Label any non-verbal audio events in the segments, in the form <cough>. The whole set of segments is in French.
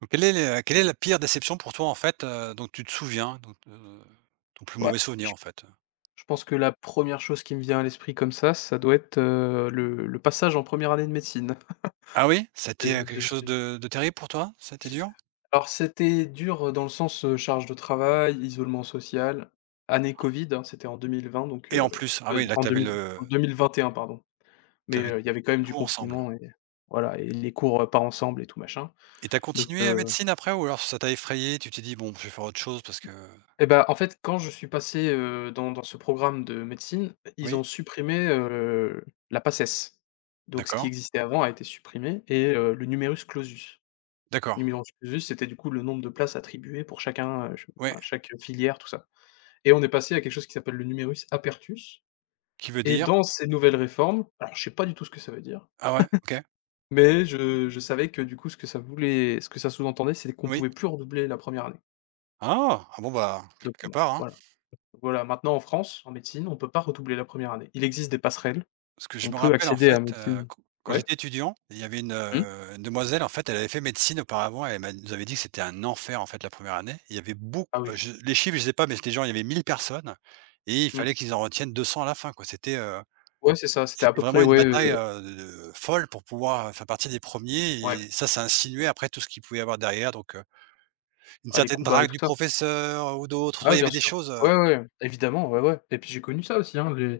Donc quelle est la pire déception pour toi, en fait, dont tu te souviens, donc ton plus Ouais, mauvais souvenir, je en fait? je pense que la première chose qui me vient à l'esprit comme ça doit être, le passage en première année de médecine. Ah oui? C'était, quelque chose J'ai de terrible pour toi? Ça a été dur? alors c'était dur, dans le sens, charge de travail, isolement social, année covid, hein, c'était en 2020 donc Et en plus, ah oui, là, en tu 2000 le en 2021 pardon, mais t'avais il y avait quand même du tout ensemble. confinement et voilà et les cours, pas ensemble et tout machin Et t'as donc continué, médecine après ou alors ça t'a effrayé, tu t'es dit: «Bon, je vais faire autre chose parce que.» et bah, en fait, quand je suis passé, dans ce programme de médecine, ils Oui? ont supprimé, la PACES. Donc ce qui D'accord, existait avant a été supprimé et le numerus clausus. d'accord, Le numerus clausus, c'était du coup le nombre de places attribuées pour chacun, ch ouais, enfin chaque filière, tout ça. Et on est passé à quelque chose qui s'appelle le numerus apertus qui veut et dire? dans ces nouvelles réformes, alors je sais pas du tout ce que ça veut dire, Ah ouais, OK, mais je savais que du coup ce que ça sous-entendait, c'était qu'on oui. pouvait plus redoubler la première année. Ah! Ah bon, bah, Donc quelque bon, part, hein. voilà. Voilà, maintenant en France, en médecine, on ne peut pas redoubler la première année. Il existe des passerelles, Parce que je on me peut rappelle en accéder à fait, médecine. q quand Ouais? j'étais étudiant, il y avait Mmh? Une demoiselle en fait, elle avait fait médecine auparavant, elle m'a nous avait dit que c'était un enfer en fait la première année. Il y avait beaucoup Ah oui. Je les chiffres, je sais pas, mais c'était genre il y avait 1000 personnes et il Mmh. fallait qu'ils en retiennent 200 à la fin quoi. Ouais, c'est ça, c'était à C'était peu près, vraiment une ouais, bataille, de folle pour pouvoir faire partie des premiers ouais, et ça insinuait après tout ce qu'il pouvait y avoir derrière, une ah les certaine coups bas et drague tout du ça. professeur ou d'autres, Ah tu il ouais, y bien avait des sûr. choses, Ouais, ouais, ouais, évidemment, ouais, ouais et puis j'ai connu ça aussi, hein,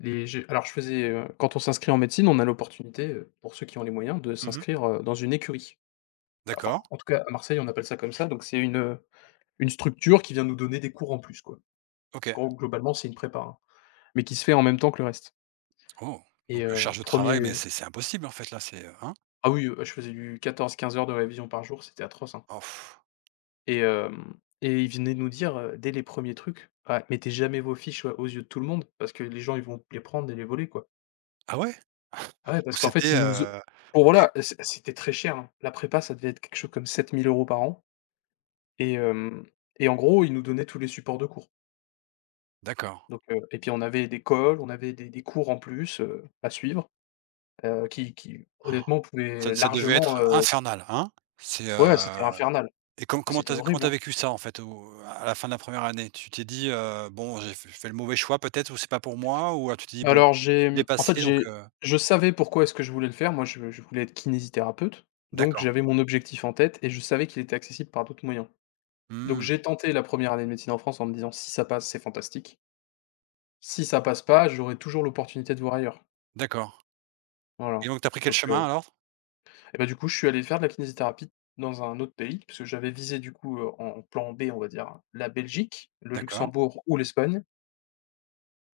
les j'ai alors je faisais, quand on s'inscrit en médecine, on a l'opportunité, pour ceux qui ont les moyens, de mmh. s'inscrire, dans une écurie. Enfin, D'accord, en tout cas à Marseille, on appelle ça comme ça, donc c'est une structure qui vient nous donner des cours en plus, quoi. OK. Gros globalement, c'est une prépa, hein, mais qui se fait en même temps que le reste Oh, et 1. charge de travail, mais c'est impossible en fait là, c'est, hein? Ah oui, je faisais du 14-15 heures de révision par jour, c'était atroce, hein Oh! Pff. et hem et ils venaient nous dire, dès les premiers trucs: «Ah, mettez jamais vos fiches, aux yeux de tout le monde parce que les gens, ils vont les prendre et les voler, quoi». Ah ouais? Ah ouais, parce Donc qu'en fait, c'était, ils nous o heu bon OK, voilà, c'était très cher, hein. La prépa, ça devait être quelque chose comme 7 000 euros par an et hem et en gros, ils nous donnaient tous les supports de cours. d'accord. Donc et puis on avait des colles, on avait des cours en plus, à suivre, qui honnêtement Ça pouvaient devait largement, être infernal, hein? C'est, ouais, c'était heu infernal. et com Ah, comment tu c'était as comment tu horrible, as hein. vécu ça, en fait, au à la fin de la première année? Tu t'es dit, «Bon, j'ai fait je fais le mauvais choix peut-être, ou c'est pas pour moi», ou, tu t'es dit: «Bon, Alors j'ai, il est mmh, en fait, passé donc j'ai heu.» je savais pourquoi est-ce que je voulais le faire. Moi, je voulais être kinésithérapeute, donc D'accord. j'avais mon objectif en tête et je savais qu'il était accessible par d'autres moyens. Donc Mmh, j'ai tenté la première année de médecine en France en me disant: «Si ça passe, c'est fantastique. Si ça passe pas, j'aurai toujours l'opportunité de voir ailleurs». d'accord. Et Voilà. donc tu as pris quel Donc chemin alors? et bah, du coup, je suis allé faire de la kinésithérapie dans un autre pays, parce que j'avais visé du coup, en plan B, on va dire, la Belgique, le D'accord. Luxembourg ou l'Espagne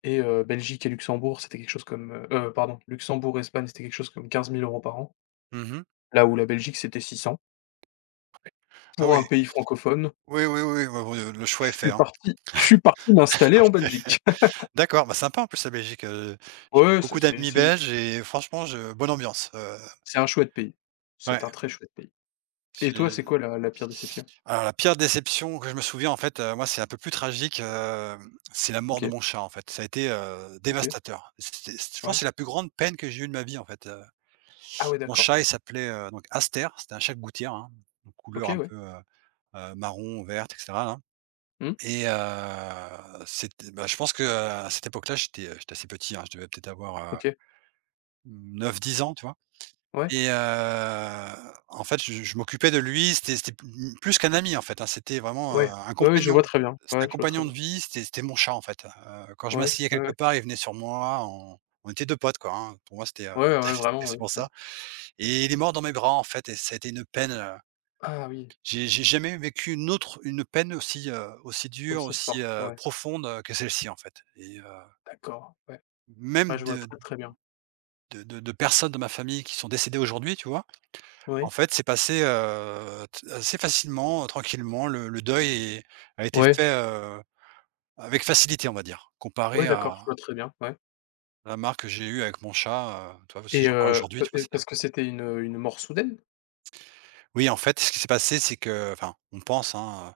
et Belgique et Luxembourg, c'était quelque chose comme, pardon, Luxembourg, et Espagne, c'était quelque chose comme 15 000 euros par an. Mmh mh. Là où la Belgique, c'était 600. Ah Pour oui. un pays francophone, Oui, oui, oui, ouais, ouais, le choix est fait, hein. Je suis parti m'installer en Belgique. <laughs> D'accord, bah, sympa en plus la Belgique, j'ai Ouais, beaucoup d'amis c'est une belges et franchement je bonne ambiance, c'est un chouette pays. C'est ouais, un très chouette pays. Et toi, c'est j'ai quoi la pire déception? alors la pire déception que je me souviens en fait, moi c'est un peu plus tragique, hem, c'est la mort de OK, mon chat en fait. Ça a été, OK, dévastateur. C'était c Je pense ouais. c'est la plus grande peine que j'ai eue de ma vie en fait. Ah ouais, Mon d'accord. chat il s'appelait, donc Aster, c'était un chat de gouttière, hein, donc OK, couleur un ouais. peu, marron, verte, et cetera, hein, Mmh. et heu, c'était, bah, je pense qu'à cette époque-là, j'étais assez petit, hein, je devais peut-être avoir, OK. 9-10 ans, tu vois? Ouais, Et en fait, je m'occupais de lui, c'était plus qu'un ami, en fait, hein, c'était vraiment, ouais. un Ouais, ouais, je compagnon. vois très bien. C'était Ouais, un je vois très compagnon de bien. vie, c'était mon chat, en fait. Quand je Ouais, m'asseyais ouais, ouais. quelque part, il venait sur moi, on était 2 potes, quoi, hein. Pour moi, c'était, Ouais, ouais, <laughs> vraiment, c'est ouais, pour ouais. ça. Et il est mort dans mes bras, en fait, et ça a été une peine, Ah oui, j'ai jamais vécu une peine aussi, aussi dure, aussi aussi, forte, ouais. profonde, que celle-ci, en fait, et D'accord, ouais. même Ouais, je vois de très, très bien. de de de personnes de ma famille qui sont décédées aujourd'hui, tu vois? En Ouais. fait, c'est passé, t assez facilement, tranquillement. Le deuil est a été Ouais. fait, avec facilité, on va dire, Ouais, comparé d'accord, à je vois très bien, ouais. la marque que j'ai eue avec mon chat, tu vois? Si Et j'en parle aujourd'hui, pa tu vois, et c'est parce que c'était une mort soudaine? oui, en fait, ce qui s'est passé, c'est que, enfin, on pense, hein,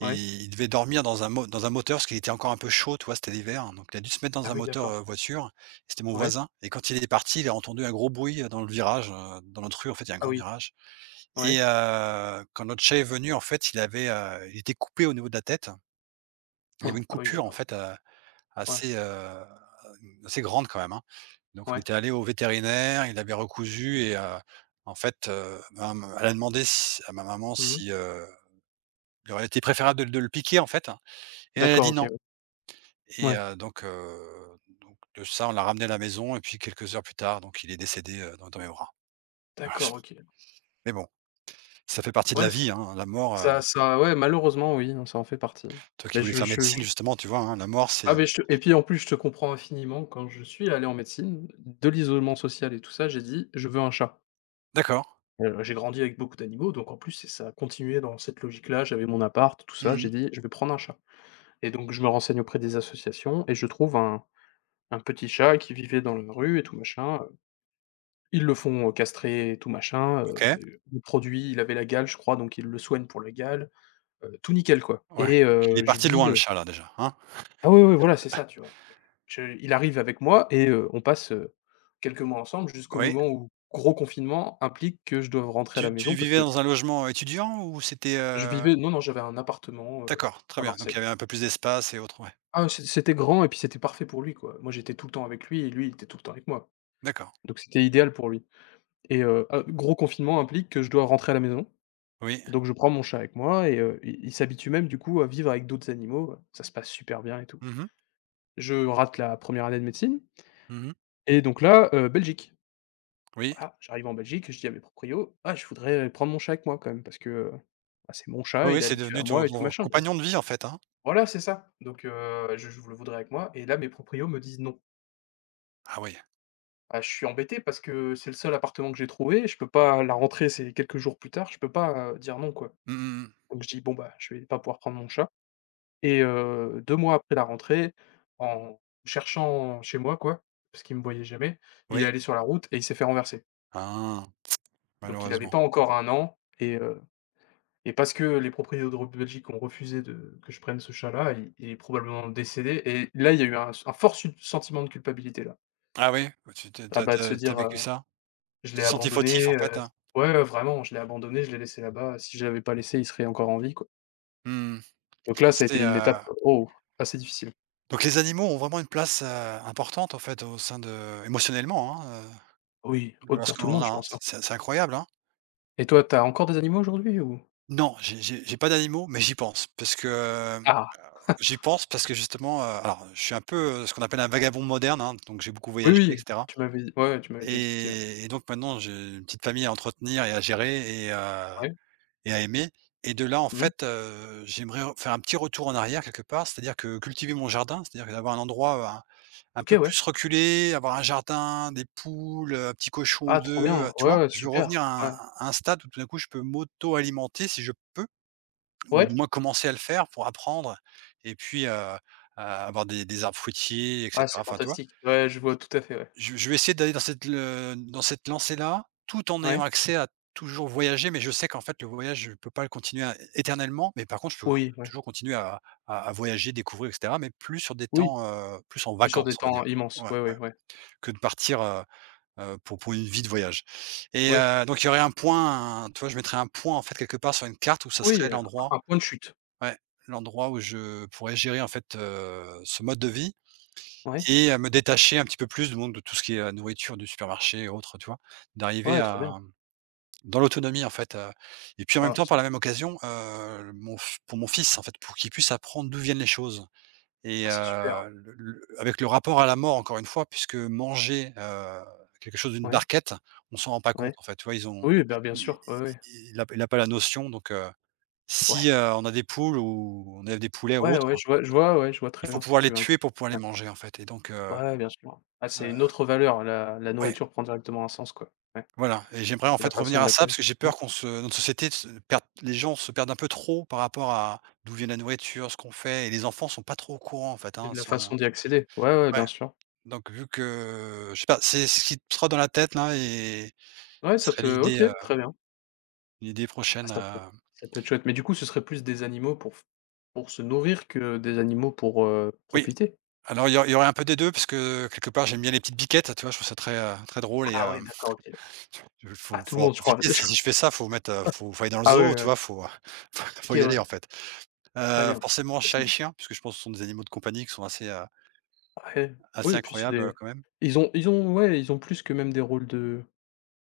Ouais. il devait dormir dans un mo dans un moteur parce qu'il était encore un peu chaud, tu vois? C'était l'hiver, hein. Donc il a dû se mettre dans Ah un oui, moteur, d'accord. Voiture. C'était mon Ouais. voisin, et quand il est parti, il a entendu un gros bruit, dans le virage, dans notre rue, en fait, il y a un Ah grand oui. virage. Ouais. Et quand notre chat est venu, en fait, il avait, il était coupé au niveau de la tête. Il avait Han, une ah oui, coupure, en d'accord. fait, Ouais, assez, assez grande quand même, hein. Donc on ouais. était allé au vétérinaire, il avait recousu, et en fait, ma elle a demandé si à ma maman Mmh. si, il aurait été préférable de le piquer, en fait, hein, et elle a D'accord, dit: OK, «Non», ouais. et Ouais. Donc le chat, on l'a ramené à la maison, et puis quelques heures plus tard, donc il est décédé, dans mes bras. D'accord, <laughs> OK. Mais bon, ça fait partie de Ouais, la ç vie, hein, la mort. ça ça ouais, malheureusement, oui, hein, ça en fait partie. Toi qui Mais voulais faire médecine je justement, tu vois, hein, la mort c'est, ah mais je te et puis, en plus, je te comprends infiniment. Quand je suis allé en médecine, de l'isolement social et tout ça, j'ai dit: «Je veux un chat». d'accord. J'ai grandi avec beaucoup d'animaux, donc en plus, c'est ça a continué dans cette logique-là. J'avais mon appart, tout ça, j'ai Mmh. dit: «Je vais prendre un chat» et donc je me renseigne auprès des associations et je trouve un petit chat qui vivait dans la rue et tout machin. Ils le font, castrer tout machin, OK. le produit, il avait la gale, je crois, donc ils le soignent pour la gale, tout nickel, quoi Ouais. et Il est parti loin le chat là déjà, hein? ah oui, oui, voilà, c'est ça, tu vois? Je il arrive avec moi et on passe, quelques mois ensemble jusqu'au Oui. moment où gros confinement implique que je doive rentrer à la Tu maison parce vivais que dans un logement étudiant, ou c'était, je vivais non, non, j'avais un appartement, d'accord, à très bien, donc Marseille. il y avait un peu plus d'espace et autres, ouais. Ah, c'était grand et puis c'était parfait pour lui, quoi. Moi, j'étais tout le temps avec lui et lui, il était tout le temps avec moi, D'accord. donc c'était idéal pour lui et ah, gros confinement implique que je dois rentrer à la maison. Oui. Donc je prends mon chat avec moi et il s'habitue même du coup à vivre avec d'autres animaux, ça se passe super bien et tout. Mmh mh. Je rate la première année de médecine Mmh. et donc là, Belgique. Oui. Voilà, j'arrive en Belgique, je dis à mes proprios: «Ah je voudrais, prendre mon chat avec moi quand même parce que, bah, c'est mon Oui, chat, il oui, est c'est habitué à devenu ton moi et tout ton machin quoi». compagnon de vie en fait, hein? Voilà, c'est ça. Donc je le voudrais avec moi et là mes proprios me disent: «Non». Ah oui. Ah, je suis embêté parce que c'est le seul appartement que j'ai trouvé, je peux pas la rentrée c'est quelques jours plus tard, je peux pas, dire non quoi. Mmh mh, mmh. Donc je dis: «Bon bah, je vais pas pouvoir prendre mon chat». Et 2 mois après la rentrée, en cherchant chez moi quoi, parce qu'il me voyait jamais, il est Oui. allé sur la route et il s'est fait renverser. Ah, Donc il avait malheureusement. pas encore un an et parce que les propriétaires de Route de Belgique ont refusé de que je prenne ce chat-là, il est probablement décédé et là, il y a eu un fort su sentiment de culpabilité là. Ah oui? Tu t'as Ah bah, de se t'as t'as dire, vécu ça? «Je Tu l'ai t'es senti fautif abandonné, en fait, hein? ouais, ouais, vraiment, «je l'ai abandonné, je l'ai laissé là-bas, si je l'avais pas laissé, il serait encore en vie quoi». Mmh mh. Donc là, ça a été C'était, une étape, oh, assez difficile. donc les animaux ont vraiment une place, importante en fait, au sein de émotionnellement, hein, Oui, oh, pour tout lorsqu'on le en monde, a, je hein. pense, hein. C'est incroyable, hein. Et toi, tu as encore des animaux aujourd'hui ou? Non, j'ai pas d'animaux, mais j'y pense parce que, hem, Ah! j'y pense parce que justement, alors je suis un peu, ce qu'on appelle un vagabond moderne, hein, donc j'ai beaucoup Oui, voyagé, et oui, cetera, tu m'avais ouais, ouais, tu m'avais déjà expliqué, ouais. Et donc maintenant j'ai une petite famille à entretenir et à gérer, et heu, Ouais. et à aimer, et de là, en Mmh. fait, j'aimerais re faire un petit retour en arrière quelque part, c'est-à-dire que cultiver mon jardin, c'est-à-dire d'avoir un endroit, un OK, peu ouais. plus reculé, avoir un jardin, des poules, un petit cochon Ah, ou trop 2, bien. Tu Ouais, vois? ouais, Je veux super. revenir Ouais. à un stade où tout d'un coup je peux m'auto-alimenter si je peux, ou du Ouais? moins commencer à le faire pour apprendre et puis, à avoir des arbres fruitiers, et Ah, cetera, c'est enfin, tu vois? fantastique. Ouais, je vois tout à fait, ouais. Je vais essayer d'aller dans cette le dans cette lancée-là, tout en ayant Ouais. accès à toujours voyager, mais je sais qu'en fait, le voyage, je peux pas le continuer à éternellement, mais par contre, je peux Oui, ouais. toujours continuer à à voyager, découvrir, et cetera, mais plus sur des Oui, temps, plus en plus sur des vacances, on va temps dire. immenses. Ouais, Ouais, ouais, ouais, ouais. que de partir, pour une vie de voyage, et Ouais. Donc il y aurait un point, tu vois, je mettrais un point, en fait, quelque part sur une carte où ça Oui, serait l'endroit, un point de chute. ouais, l'endroit où je pourrais gérer, en fait, ce mode de vie. Ouais. Et à me détacher un petit peu plus du monde, de tout ce qui est, nourriture du supermarché et autres, tu vois? D'arriver Ouais, trop bien. à dans l'autonomie, en fait, heu, et puis, en même Ah, temps, par c'est la même occasion, mon f pour mon fils, en fait, pour qu'il puisse apprendre d'où viennent les choses, et ah, c'est super. Le avec le rapport à la mort, encore une fois, puisque manger, quelque chose d'une Ouais, barquette, on s'en rend pas ouais. compte, en fait, tu vois? Ils ont Oui, bah, bien i sûr. Ouais, ouais. i il a pas la notion, si, Ouais. On a des poules, ou on a des poulets ou Ouais, autre, ouais, je vois, ouais, je vois très il faut bien ce que pouvoir tu les veux tuer inculquer. pour pouvoir les Ouais. manger, en fait, Ouais, bien sûr. Ah, c'est ouais. une autre valeur, la nourriture prend directement un sens, quoi. Ouais. Voilà, et j'aimerais en Et la fait façon revenir de à ça l'acquérir. parce que j'ai Mmh peur qu'on se notre société se perde, les gens se perdent un peu trop par rapport à d'où vient la nourriture, ce qu'on fait, et les enfants sont pas trop au courant en fait, et hein, de la sont façon d'y accéder. Ouais, ouais, ouais, bien sûr. donc vu que je sais pas, c'est ce qui te trotte dans la tête là, et Ouais, ce ça serait te l'idée, OK, très bien. l'idée Ah, prochaine, ça peut être chouette, mais du coup, ce serait plus des animaux pour f pour se nourrir que des animaux pour, oui, profiter? alors il y aurait un peu des 2 parce que quelque part j'aime bien les petites biquettes, tu vois? Je trouve ça très, très drôle, et Ah ouais, hem, d'accord, OK. Ah, faut tout le faut en monde, je crois, <laughs> profiter. je Si crois. si je fais ça, faut mettre, faut aller dans le Ah ouais, zoo, ouais, tu ouais. vois? Faut <laughs> faut OK, y ouais, aller en fait. très bien. Forcément C'est chat et chien, puisque je pense que ce sont des animaux de compagnie qui sont assez, ouais, assez oui, et puis c'est incroyables, des quand même. Ils ont ouais, ils ont plus que même des rôles de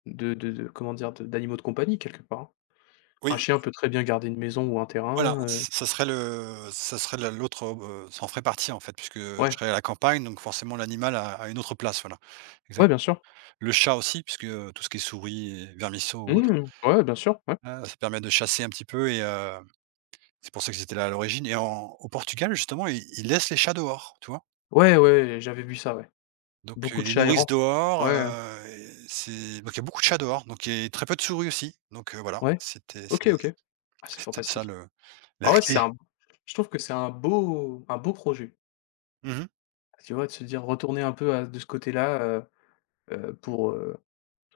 comment dire? De d'animaux de compagnie quelque part, hein. Un Oui, chien peut très bien garder une maison ou un voilà, terrain, ç ça serait le ça serait la l'autre, ça en ferait partie, en fait, puisque je ouais, serais à la campagne, donc forcément l'animal a une autre place, voilà. ouais, Exact. bien sûr. Le chat aussi, puisque, tout ce qui est souris et vermisseaux ou autre Mmh, ouais, bien sûr, ouais. Ça permet de chasser un petit peu et c'est pour ça qu'ils étaient là à l'origine et en au Portugal, justement, ils laissent les chats dehors, tu vois? Ouais, ouais, j'avais vu ça, ouais. Donc Beaucoup de ils les chats nourrissent errants. dehors, Ouais, ouais. Et c'est donc il y a beaucoup de chats dehors, donc il y a très peu de souris aussi, donc voilà, Ouais? c'est OK, OK. Ah, c'est c'est peut-être ça fantastique. le la Ah ouais, c'est clé. un je trouve que c'est un beau projet. Mmh. Tu vois? De se dire retourner un peu à de ce côté-là, pour,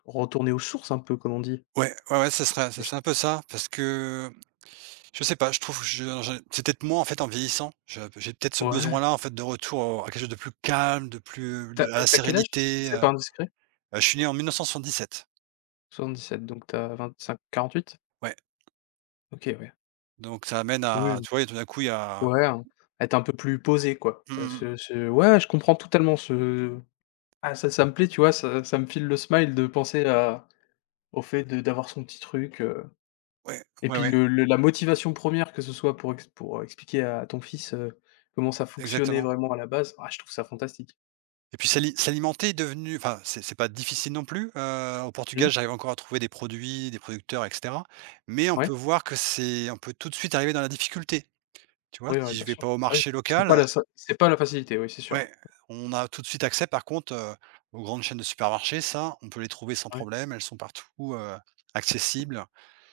retourner aux sources un peu, comme on dit. Ouais, ouais, ouais, ça Bah, serait c'est ce serait un peu ça parce que je sais pas, je trouve que je c'est peut-être moi en fait en vieillissant, je j'ai peut-être ce ouais. besoin-là en fait de retour au à quelque chose de plus calme, de plus T'as de à la as quel âge, si sérénité, c'est pas indiscret? je suis né en 1977. 77, donc tu as 25-48? Ouais, OK, ouais. donc ça amène Oui, à, oui. tu vois? Et tout d'un coup il y a Ouais, hein. Être un peu plus posé, quoi. Mmh mmh, Ce ce ouais, je comprends totalement ce ah ça ça me plaît, tu vois? Ça ça me file le smile de penser à au fait de d'avoir son petit truc, ouais, et ouais, puis ouais, le la motivation première que ce soit pour ex pour expliquer à ton fils, comment ça fonctionnait exactement, vraiment à la base, ah je trouve ça fantastique. et puis s'alimenter est devenu, enfin, c'est pas difficile non plus, au Mmh. Portugal, j'arrive encore à trouver des produits, des producteurs, et cetera, mais on Ouais. peut voir que c'est on peut tout de suite arriver dans la difficulté. Tu vois, Oui, ouais, si je bien vais sûr. pas au Ah oui. marché C'est pas local. la sa c'est pas la facilité, oui, c'est sûr. Ouais, on a tout de suite accès par contre, aux grandes chaînes de supermarchés, ça, on peut les trouver sans Ouais. problème, elles sont partout, accessibles,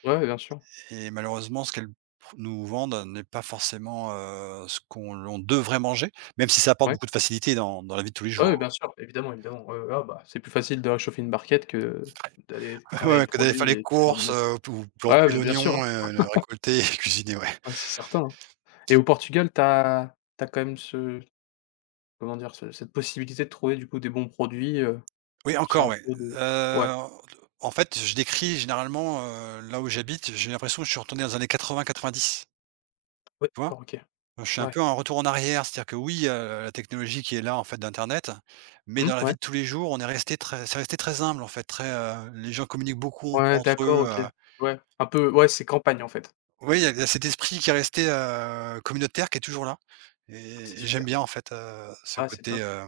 Ouais, ouais, bien sûr. et malheureusement ce qu'elles pr nous vendent n'est pas forcément, ce qu'on l'on devrait manger, même si ça apporte Ouais. beaucoup de facilité dans la vie de tous les Ouais, ouais, jours, hein. bien sûr, évidemment, évidemment. Ouais, ouais, ah bah, c'est plus facile de réchauffer une barquette que <laughs> d'aller Ouais, travailler le ouais, que d'aller faire produit les et faire de courses, mettre ou ouais, planter mais bien sûr, l'oignon, hein. Le récolter <laughs> et cuisiner, ouais. Ah, c'est certain, hein et au Portugal, t'as as quand même ce comment dire? Ce cette possibilité de trouver du coup des bons produits, Oui encore, sans ouais, trop de ouais, heu, en fait, je décris généralement, là où j'habite, j'ai l'impression que je suis retourné dans les années 80, 90. ouais, Tu vois? d'accord, OK. Je suis un Ouais. peu en retour en arrière, c'est-à-dire que oui, la technologie qui est là, en fait, d'internet, mais Mmh, dans la vie ouais. de tous les jours, on est resté très c'est resté très humble, en fait, très, les gens communiquent beaucoup encore Ouais, entre d'accord, eux, OK. Ouais, un peu ouais, c'est campagne, en fait. oui, il y a cet esprit qui est resté, communautaire, qui est toujours là, Ah, c'est et j'aime super. bien, en fait, ce Ah, c'est côté, top.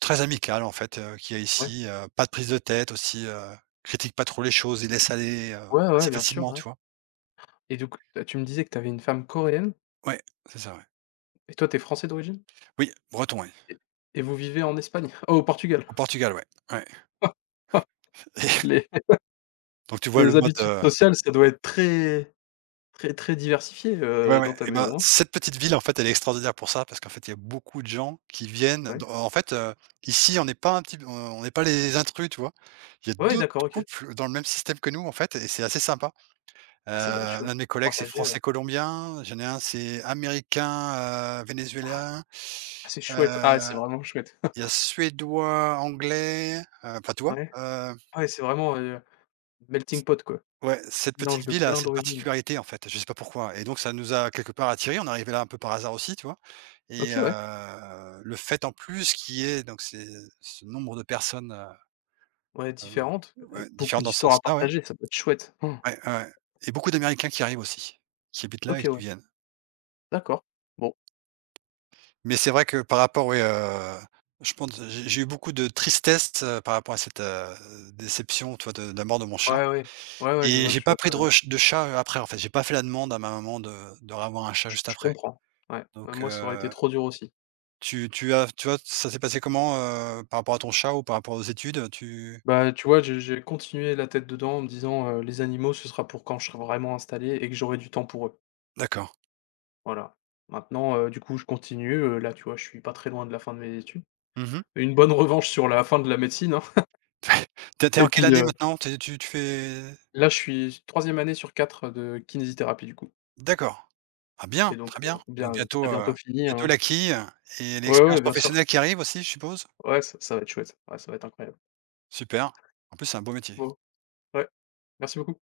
très amical, en fait, qu'il y a Ouais. ici, pas de prise de tête aussi, critique pas trop les choses et laisse aller, Ouais, ouais, assez bien sûr, facilement, ouais tu vois? et donc t tu me disais que tu avais une femme coréenne Ouais, c'est ça, ouais. et toi, tu es français d'origine? Oui, breton, ouais. Et et vous vivez en Espagne? <laughs> Oh, au Portugal. Au Portugal, ouais, ouais. <laughs> Les <laughs> Donc tu vois le mode, habitudes heu. sociales, ça doit être très, très, très diversifié, Ouais, ouais, dans ta et ben maison, hein? cette petite ville, en fait, elle est extraordinaire pour ça parce qu'en fait, il y a beaucoup de gens qui viennent d Ouais. en fait, ici, on n'est pas un petit p on n'est pas les intrus, tu vois? Il y a Ouais, d'autres d'accord, OK. couples dans le même système que nous, en fait, et c'est assez sympa. Ah, ça doit être L'un chouette de mes pour collègues, c'est partager, français-colombien, j'en ai un, c'est américain, vénézuélien, ah, c'est chouette. heu, Ah, c'est vraiment chouette. il y a suédois, anglais, enfin, tu vois? Ouais. Ouais, c'est vraiment, melting pot, quoi. Ouais, cette petite Mélange de ville a plein cette d'origines. particularité, en fait, je sais pas pourquoi, et donc ça nous a quelque part attirés, on est arrivé là un peu par hasard aussi, tu vois? Et OK, ouais. Le fait en plus qui est donc ces ce nombre de personnes, heu, Ouais, heu, différentes, avec ouais, beaucoup différentes dans ce d'histoires à sens-là, ouais. partager, ça peut être chouette. Mmh. Ouais, ouais, ouais, et beaucoup d'Américains qui arrivent aussi, qui habitent là et OK, qui ouais, viennent. d'accord. Bon, Mais c'est vrai que par rapport, ouais, je pense j'ai eu beaucoup de tristesse, par rapport à cette, déception, tu vois, de la mort de mon chat, ouais, ouais. Ouais, ouais, je et vois j'ai je vois pas pris très bien. De chat, après, en fait. J'ai pas fait la demande à ma maman de ravoir un chat juste Je après. comprends. Ouais, bah, Donc moi, ça aurait été trop dur aussi. tu tu as tu vois, ça s'est passé comment, par rapport à ton chat ou par rapport aux études, tu. Bah, tu vois, j'ai continué la tête dedans en me disant, «Les animaux, ce sera pour quand je serai vraiment installé et que j'aurai du temps pour eux». D'accord. Voilà. Maintenant, du coup, je continue, là, tu vois, je suis pas très loin de la fin de mes études. Mmh mh. Une bonne revanche sur la fin de la médecine, hein Tu <laughs> et en quelle puis, année maintenant? Tu fais. là, je suis troisième année sur 4 de kinésithérapie, du coup. D'accord. Ah bien, Et donc très bien. Donc bien, bientôt, très bientôt fini, bientôt hein. l'acquis quille et Ouais, ouais, l'expérience bien sûr. professionnelle qui arrive aussi, je suppose? Ouais, ça ça va être chouette. Ouais, ça va être incroyable. Super. En plus, c'est un beau métier. Bon, ouais, merci beaucoup.